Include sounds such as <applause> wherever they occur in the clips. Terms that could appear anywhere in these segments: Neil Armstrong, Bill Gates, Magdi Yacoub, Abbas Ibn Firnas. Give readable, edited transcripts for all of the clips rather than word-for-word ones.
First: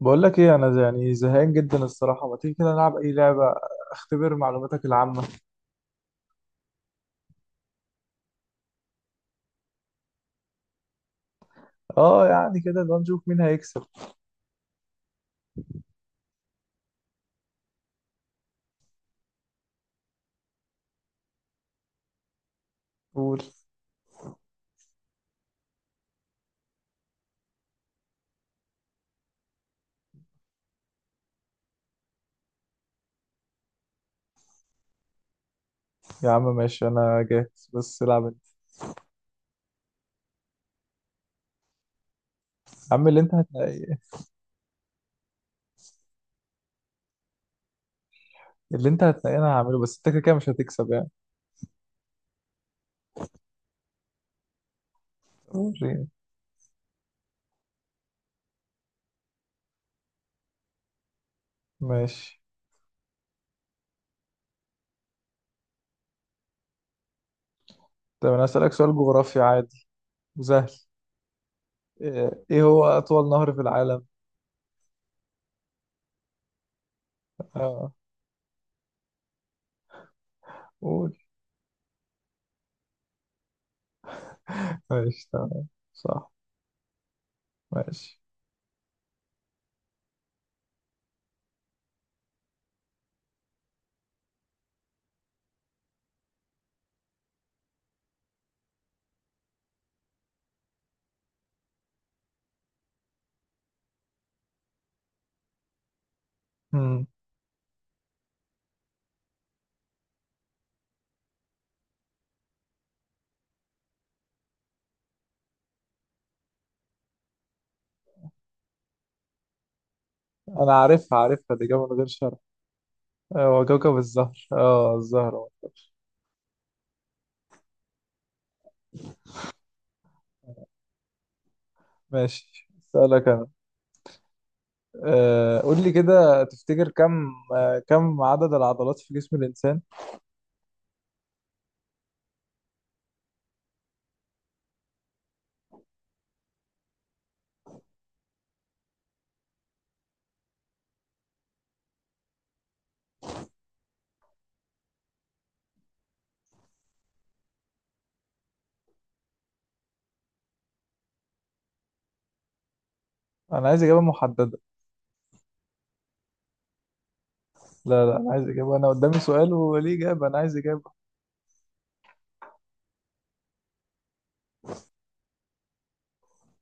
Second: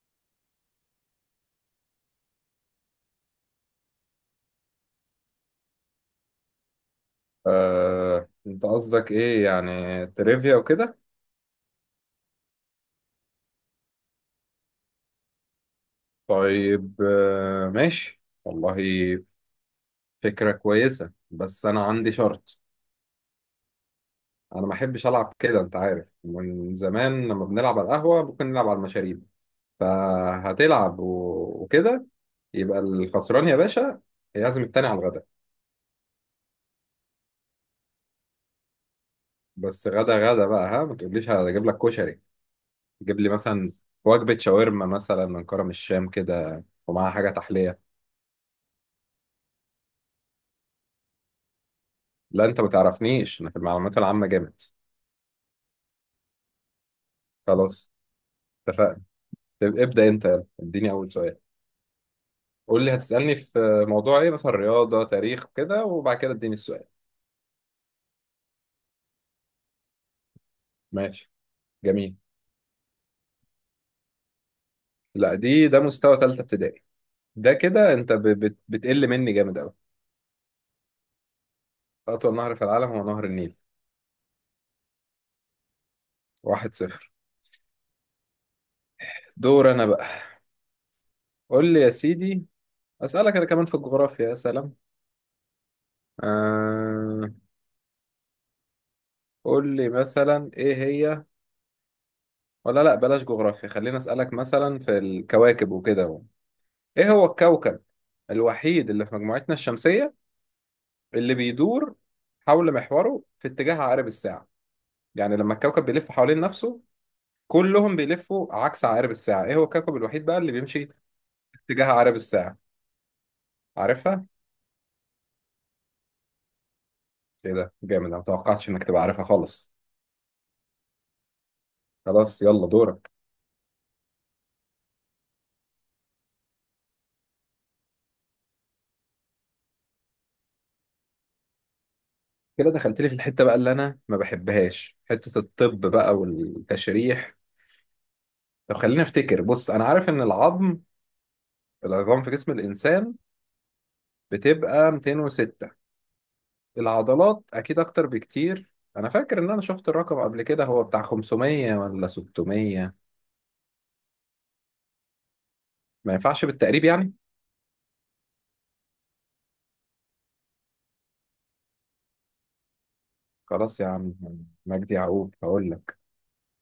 بقول لك ايه انا يعني زهقان جدا الصراحه، ما تيجي كده نلعب اي لعبه؟ اختبر معلوماتك العامه. انت قصدك ايه يعني تريفيا وكده؟ اه، يعني كده لو نشوف مين هيكسب. طيب، ماشي والله. فكرة كويسة بس انا عندي شرط. قول. انا ما احبش العب كده، انت عارف من زمان لما بنلعب على القهوة ممكن نلعب على المشاريب. فهتلعب و- وكده، يبقى الخسران يا باشا يعزم التاني على الغدا. يا عم ماشي، انا جاهز بس العب انت. بس غدا غدا بقى، ها، ما تقوليش هجيب لك كشري. يا عم اللي جيب لي انت مثلا هتنقيه. وجبة شاورما مثلا من كرم الشام كده ومعاها حاجة تحلية. اللي انت هتنقيه انا هعمله، بس انت كده كده مش هتكسب يعني. لا، انت ما تعرفنيش، انا في المعلومات العامة جامد. وريني. خلاص، اتفقنا. طب ابدأ انت، يلا اديني اول سؤال. ماشي. قول لي هتسألني في موضوع ايه، مثلا رياضة، تاريخ كده، وبعد كده اديني السؤال. طب انا هسألك سؤال جغرافي عادي وسهل. ماشي، جميل. إيه هو اطول نهر في العالم؟ لا، ده مستوى ثالثة ابتدائي. ده اه. كده انت بتقل مني جامد قوي. قول. اطول نهر في العالم هو نهر النيل. ماشي تمام. صح. واحد صفر. ماشي. دور انا بقى. قول لي يا سيدي، اسألك انا كمان في الجغرافيا، يا سلام. آه... قول لي مثلا ايه هي، ولا لا، بلاش جغرافيا، خلينا اسألك مثلا في الكواكب وكده. مم. ايه هو الكوكب الوحيد اللي في مجموعتنا الشمسية اللي بيدور حول محوره في اتجاه عقارب الساعة؟ يعني لما الكوكب بيلف حوالين نفسه، كلهم بيلفوا عكس عقارب الساعة، ايه هو الكوكب الوحيد بقى اللي انا بيمشي في عارفها عارفها، دي اجابه اتجاه من غير عقارب شرح. الساعة؟ هو كوكب عارفها؟ الزهر، الزهر. ايه ده، جامد! انا متوقعتش انك تبقى عارفها خالص. خلاص، ماشي. يلا دورك. اسألك انا. قول لي كده تفتكر كم عدد العضلات في جسم الانسان؟ كده دخلت لي في الحتة بقى اللي انا ما بحبهاش، حتة الطب بقى والتشريح. طب خليني افتكر. بص، انا عارف ان العظام في جسم الانسان بتبقى 206. العضلات اكيد اكتر بكتير. انا فاكر ان انا شفت الرقم قبل كده، هو بتاع 500 ولا 600. انا عايز اجابة محددة. ما ينفعش بالتقريب يعني؟ لا لا، انا عايز اجابة، انا قدامي سؤال وليه اجابة، انا عايز اجابة. خلاص يا عم مجدي يعقوب هقول لك.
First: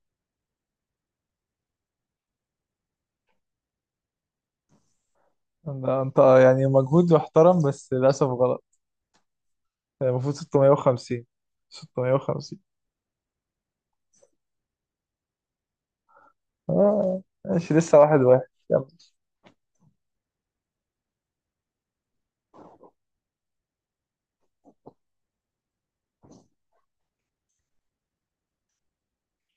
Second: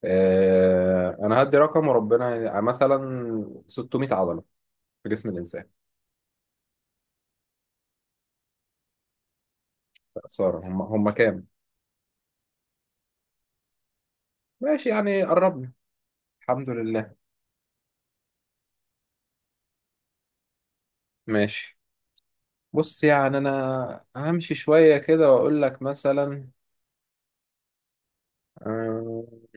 انا هدي رقم وربنا، يعني مثلا 600 عضلة في جسم الانسان. انت يعني مجهود محترم بس للاسف غلط. يعني المفروض خسارة. هم 650. كام؟ 650. ماشي، يعني قربنا، الحمد لله. اه ماشي، لسه واحد واحد كم؟ ماشي. بص يعني انا همشي شوية كده واقول لك مثلا. آه،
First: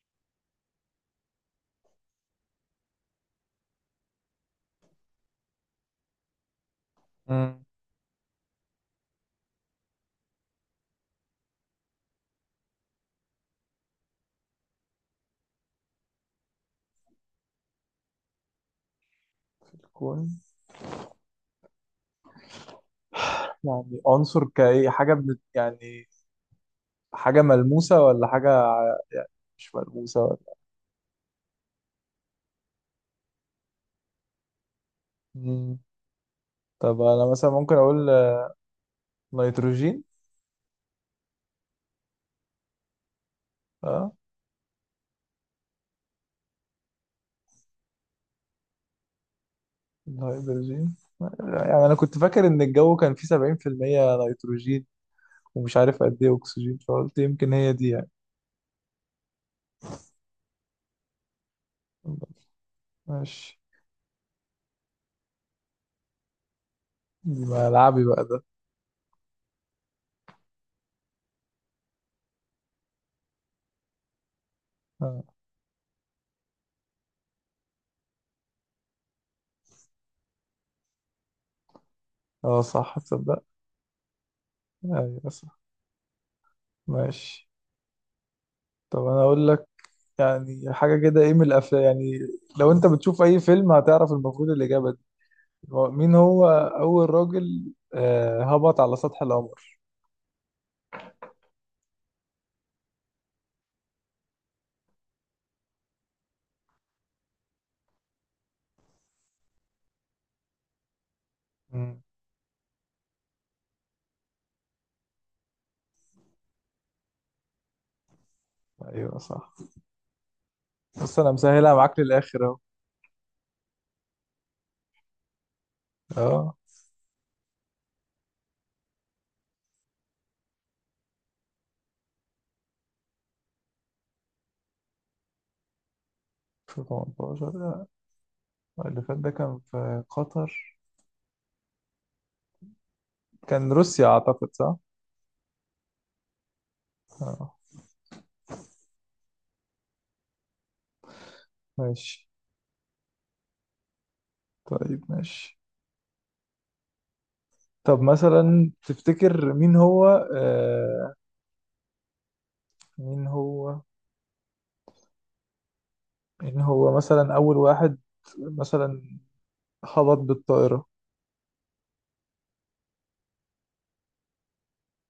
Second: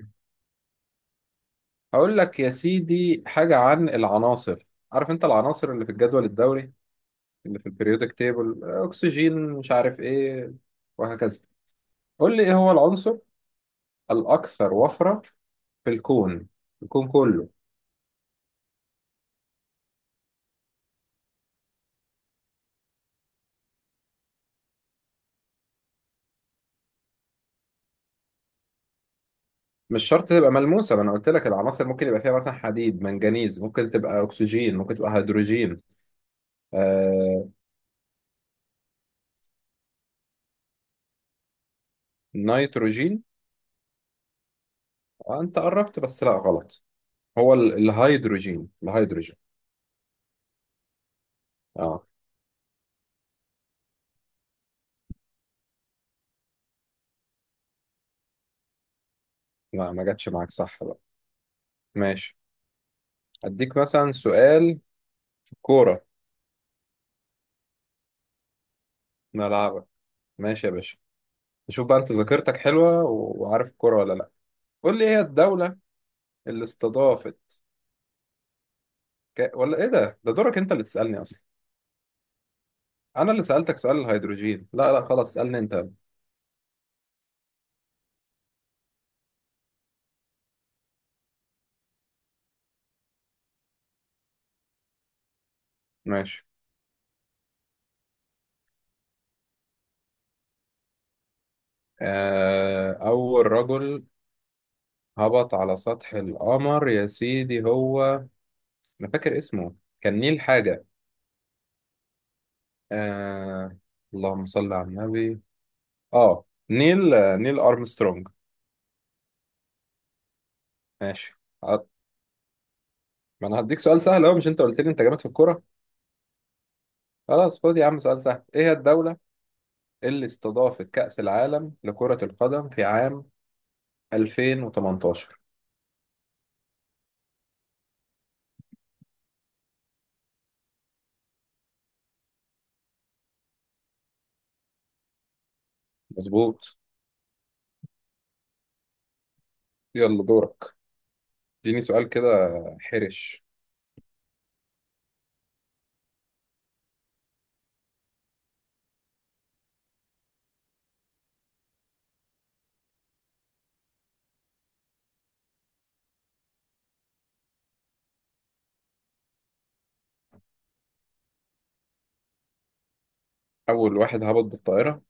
هقول لك يا سيدي حاجة عن العناصر. عارف انت العناصر اللي في الجدول الدوري، اللي مم. في البريودك تيبل، اكسجين مش عارف ايه، وهكذا. قول لي ايه هو العنصر الاكثر وفرة في الكون، الكون كله. في الكون. يعني عنصر كأي حاجة بنت يعني، حاجة ملموسة ولا حاجة، يعني مش مش ملموسة شرط ولا. تبقى ملموسة، ما انا قلت لك العناصر ممكن يبقى فيها مثلا حديد، منجنيز، ممكن تبقى اكسجين، ممكن تبقى مم. هيدروجين. طب انا آه... مثلا ممكن اقول نيتروجين. نيتروجين؟ اه انت قربت بس لا، غلط. هو الهيدروجين. الهيدروجين. يعني انا اه، كنت فاكر ان الجو كان فيه 70% نيتروجين، ومش عارف قد ايه اكسجين، فقلت يمكن هي دي يعني. لا ما جاتش معاك، صح بقى. ماشي، ماشي. اديك مثلا سؤال كورة. دي ملعبي بقى ده. ملعبك. ماشي يا باشا، نشوف بقى انت ذاكرتك حلوة و- وعارف الكورة ولا لا. قول لي ايه هي اه. الدولة اللي استضافت ولا ايه، ده دورك انت اللي تسألني اصلا. صح انا تصدق. اللي سألتك سؤال الهيدروجين، لا لا، خلاص ايوه صح. اسألني انت. ماشي. طب انا اقول لك يعني حاجة كده، ايه من الافلام يعني؟ لو انت بتشوف اي فيلم هتعرف المفروض الاجابة دي. مين ماشي. هو اول راجل هبط على سطح القمر؟ اول رجل هبط على سطح القمر يا سيدي هو، انا فاكر اسمه كان نيل حاجة. مم. آه... اللهم صل على النبي. اه، نيل، نيل ارمسترونج. ايوه صح. بس انا ماشي. مسهلها عط- معاك للاخر اهو. ما انا هديك سؤال سهل اهو، مش انت قلت لي انت جامد في الكورة؟ اه. خلاص، خد يا عم سؤال سهل. ايه هي الدولة اللي استضافت كأس العالم لكرة القدم في عام 2018؟ 2018 لا، اللي فات ده كان في قطر، كان روسيا أعتقد صح؟ مظبوط. آه. يلا دورك، اديني سؤال ماشي. كده حرش. طيب ماشي. طب مثلا تفتكر مين هو آه مين هو مين هو مثلا أول واحد مثلا خبط بالطائرة؟ أول واحد هبط بالطائرة؟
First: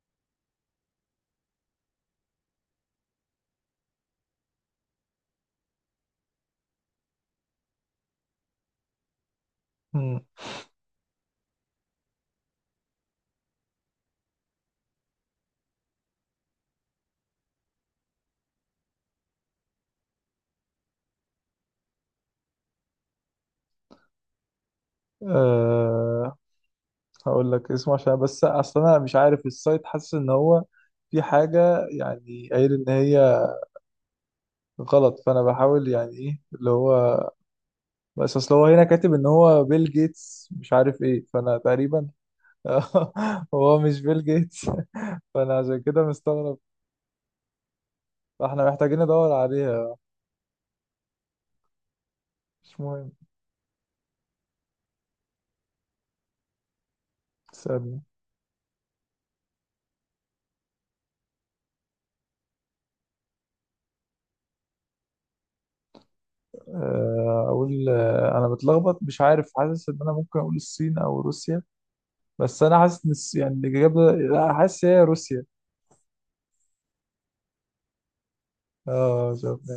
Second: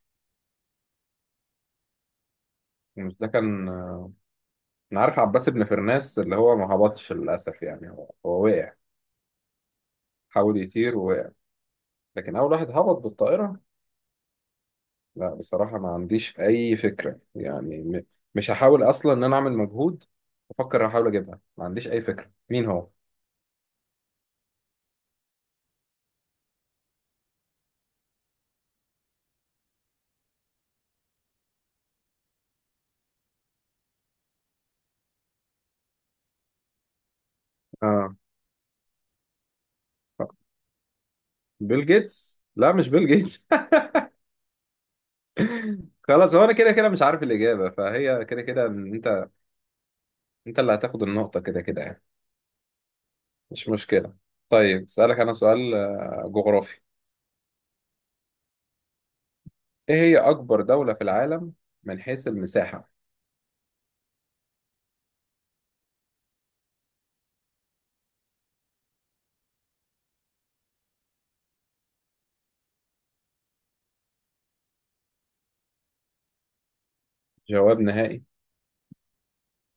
مش ده كان، أنا عارف عباس بن فرناس اللي هو ما هبطش للأسف، يعني هو وقع، مم. حاول يطير ووقع. لكن أول واحد هبط بالطائرة، لا بصراحة ما عنديش أي فكرة يعني، مش هحاول أصلا إن أنا أعمل مجهود. أفكر أحاول أجيبها، ما عنديش أي فكرة مين هو؟ آه هقول لك اسمه عشان، بس أصل أنا مش عارف السايت، حاسس إن هو في حاجة يعني قايل إن هي غلط، فأنا بحاول يعني إيه اللي هو. آه بس اصل هو هنا كاتب ان هو بيل جيتس مش عارف ايه فانا بيل تقريبا... جيتس؟ لا مش بيل جيتس. <laughs> هو مش بيل جيتس <laughs> فانا عشان كده خلاص، هو انا مستغرب. كده كده مش عارف الاجابه، فهي كده فاحنا كده إن محتاجين انت ندور عليها. انت اللي هتاخد النقطه كده كده يعني. مش مهم. مش مشكله. طيب اسالك انا سؤال جغرافي. استنى. ايه هي اكبر دوله في العالم من حيث المساحه؟ اقول انا متلخبط مش عارف، حاسس ان انا ممكن اقول الصين او روسيا، بس انا حاسس ان يعني الاجابه، لا، حاسس هي روسيا. جواب نهائي؟ اه شفنا.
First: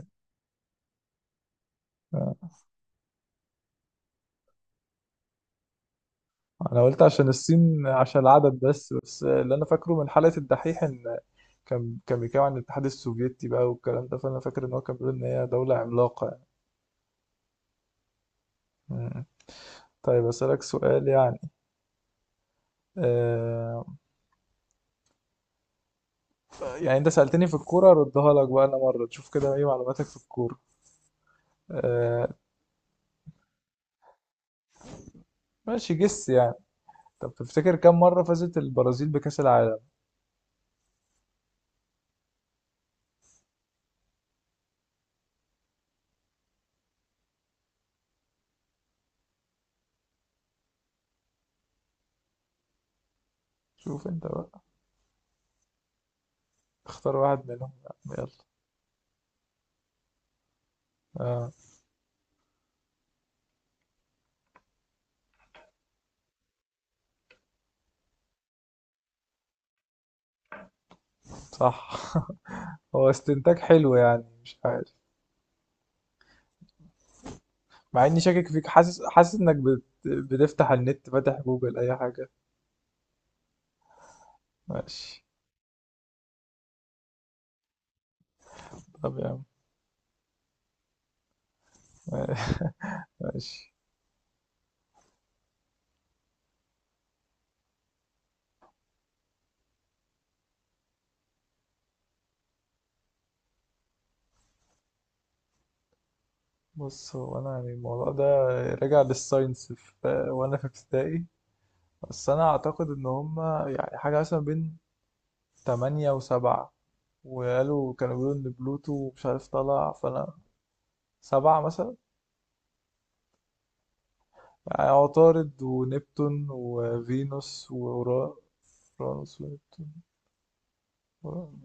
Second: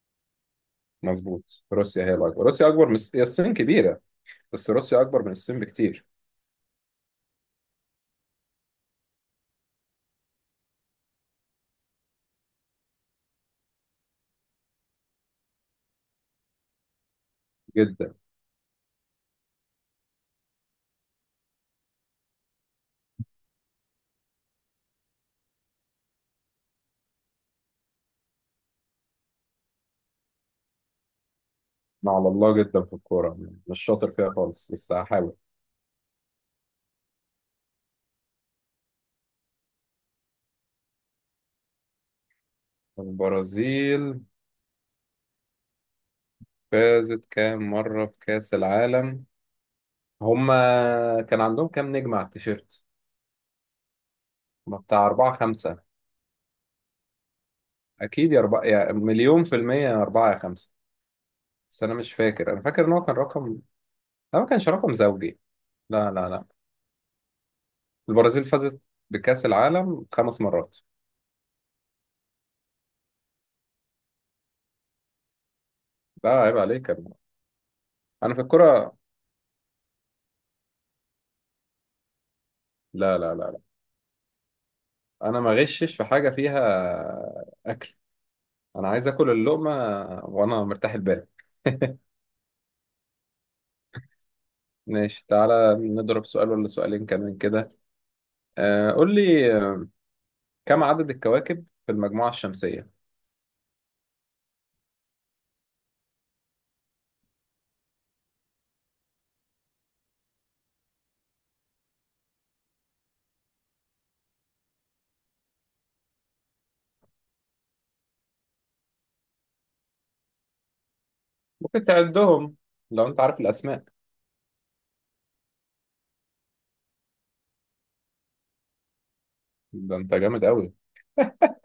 مظبوط، روسيا هي آه. الاكبر، روسيا اكبر من، هي الصين كبيره، بس روسيا اكبر من الصين بكتير انا قلت عشان الصين عشان العدد، بس اللي انا فاكره من حلقه الدحيح ان كان بيتكلم عن الاتحاد السوفيتي بقى، والكلام ده، فانا فاكر ان هو كان بيقول ان هي دولة عملاقة يعني. جدا. مم. طيب اسالك سؤال يعني، آه يعني انت سالتني في الكوره، اردها لك بقى انا مره، تشوف كده ايه معلوماتك في الكوره. أنا على آه الله جدا في الكوره، مش شاطر فيها خالص بس هحاول. ماشي جس يعني. طب تفتكر كم مره فازت البرازيل بكاس العالم؟ البرازيل فازت كام مره بكاس العالم؟ هما كان عندهم كام نجم على التيشيرت؟ شوف انت بقى. ما بتاع أربعة خمسة. اختار واحد منهم يعني. أكيد، يا يلا. أربعة يا مليون في المية، يا أربعة يا خمسة. آه بس أنا مش فاكر، أنا فاكر إن هو كان رقم، لا ما كانش رقم زوجي، لا لا لا. البرازيل فازت بكأس العالم خمس مرات. صح. <laughs> هو استنتاج حلو يعني مش عارف. لا عيب عليك يا ابني. مع اني أنا في شاكك فيك، الكرة. حاسس حاسس انك بتفتح النت، فاتح جوجل اي حاجه. لا لا لا لا، ماشي. أنا ما غشش في حاجة فيها. أكل. أنا عايز طب يا آكل عم. اللقمة وأنا مرتاح البال. <laughs> <laughs> ماشي. ماشي، تعالى نضرب سؤال ولا سؤالين كمان كده. قول لي كم عدد الكواكب في المجموعة الشمسية؟ بص هو انا يعني الموضوع ده راجع للساينس في وانا في ابتدائي، بس انا اعتقد ان هما يعني حاجه مثلا بين 8 و7، وقالوا كانوا بيقولوا ان بلوتو مش عارف طلع، فانا سبعة ممكن مثلا. تعدهم لو أنت عارف الأسماء. يعني عطارد ونبتون وفينوس وأورا فرانوس ونبتون. ده انت جامد قوي،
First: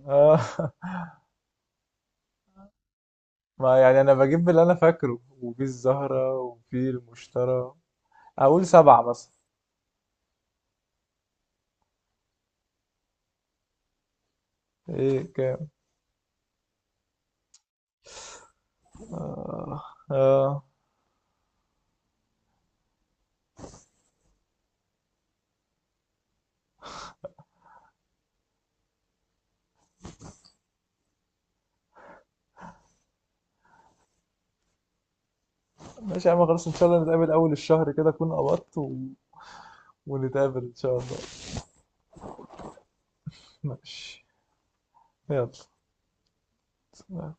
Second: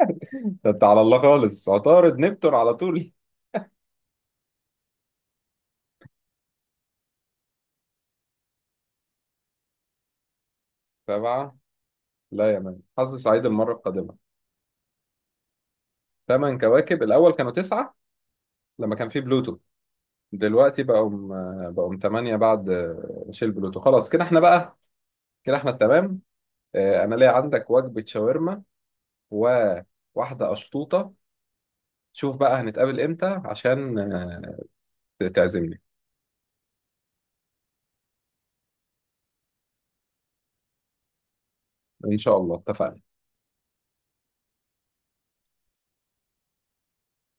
آه. ده انت <laughs> على الله خالص، عطارد نبتون على طول. ما يعني انا بجيب اللي انا فاكره، وفي الزهرة وفي المشتري، اقول سبعة مثلا. سبعة؟ لا يا مان، حظ سعيد المرة القادمة. ايه كام؟ ثمان كواكب. الأول كانوا تسعة لما كان في بلوتو، آه. آه. دلوقتي بقوا ثمانية بعد، شيل بلوتو خلاص، كده احنا بقى كده احنا التمام. أنا ليا عندك وجبة شاورما وواحدة أشطوطة، شوف بقى هنتقابل امتى عشان تعزمني. ماشي يا عم خلاص، ان شاء الله نتقابل اول الشهر كده، اكون قبضت و... ونتقابل ان شاء الله. إن شاء الله، اتفقنا. ماشي. يلا.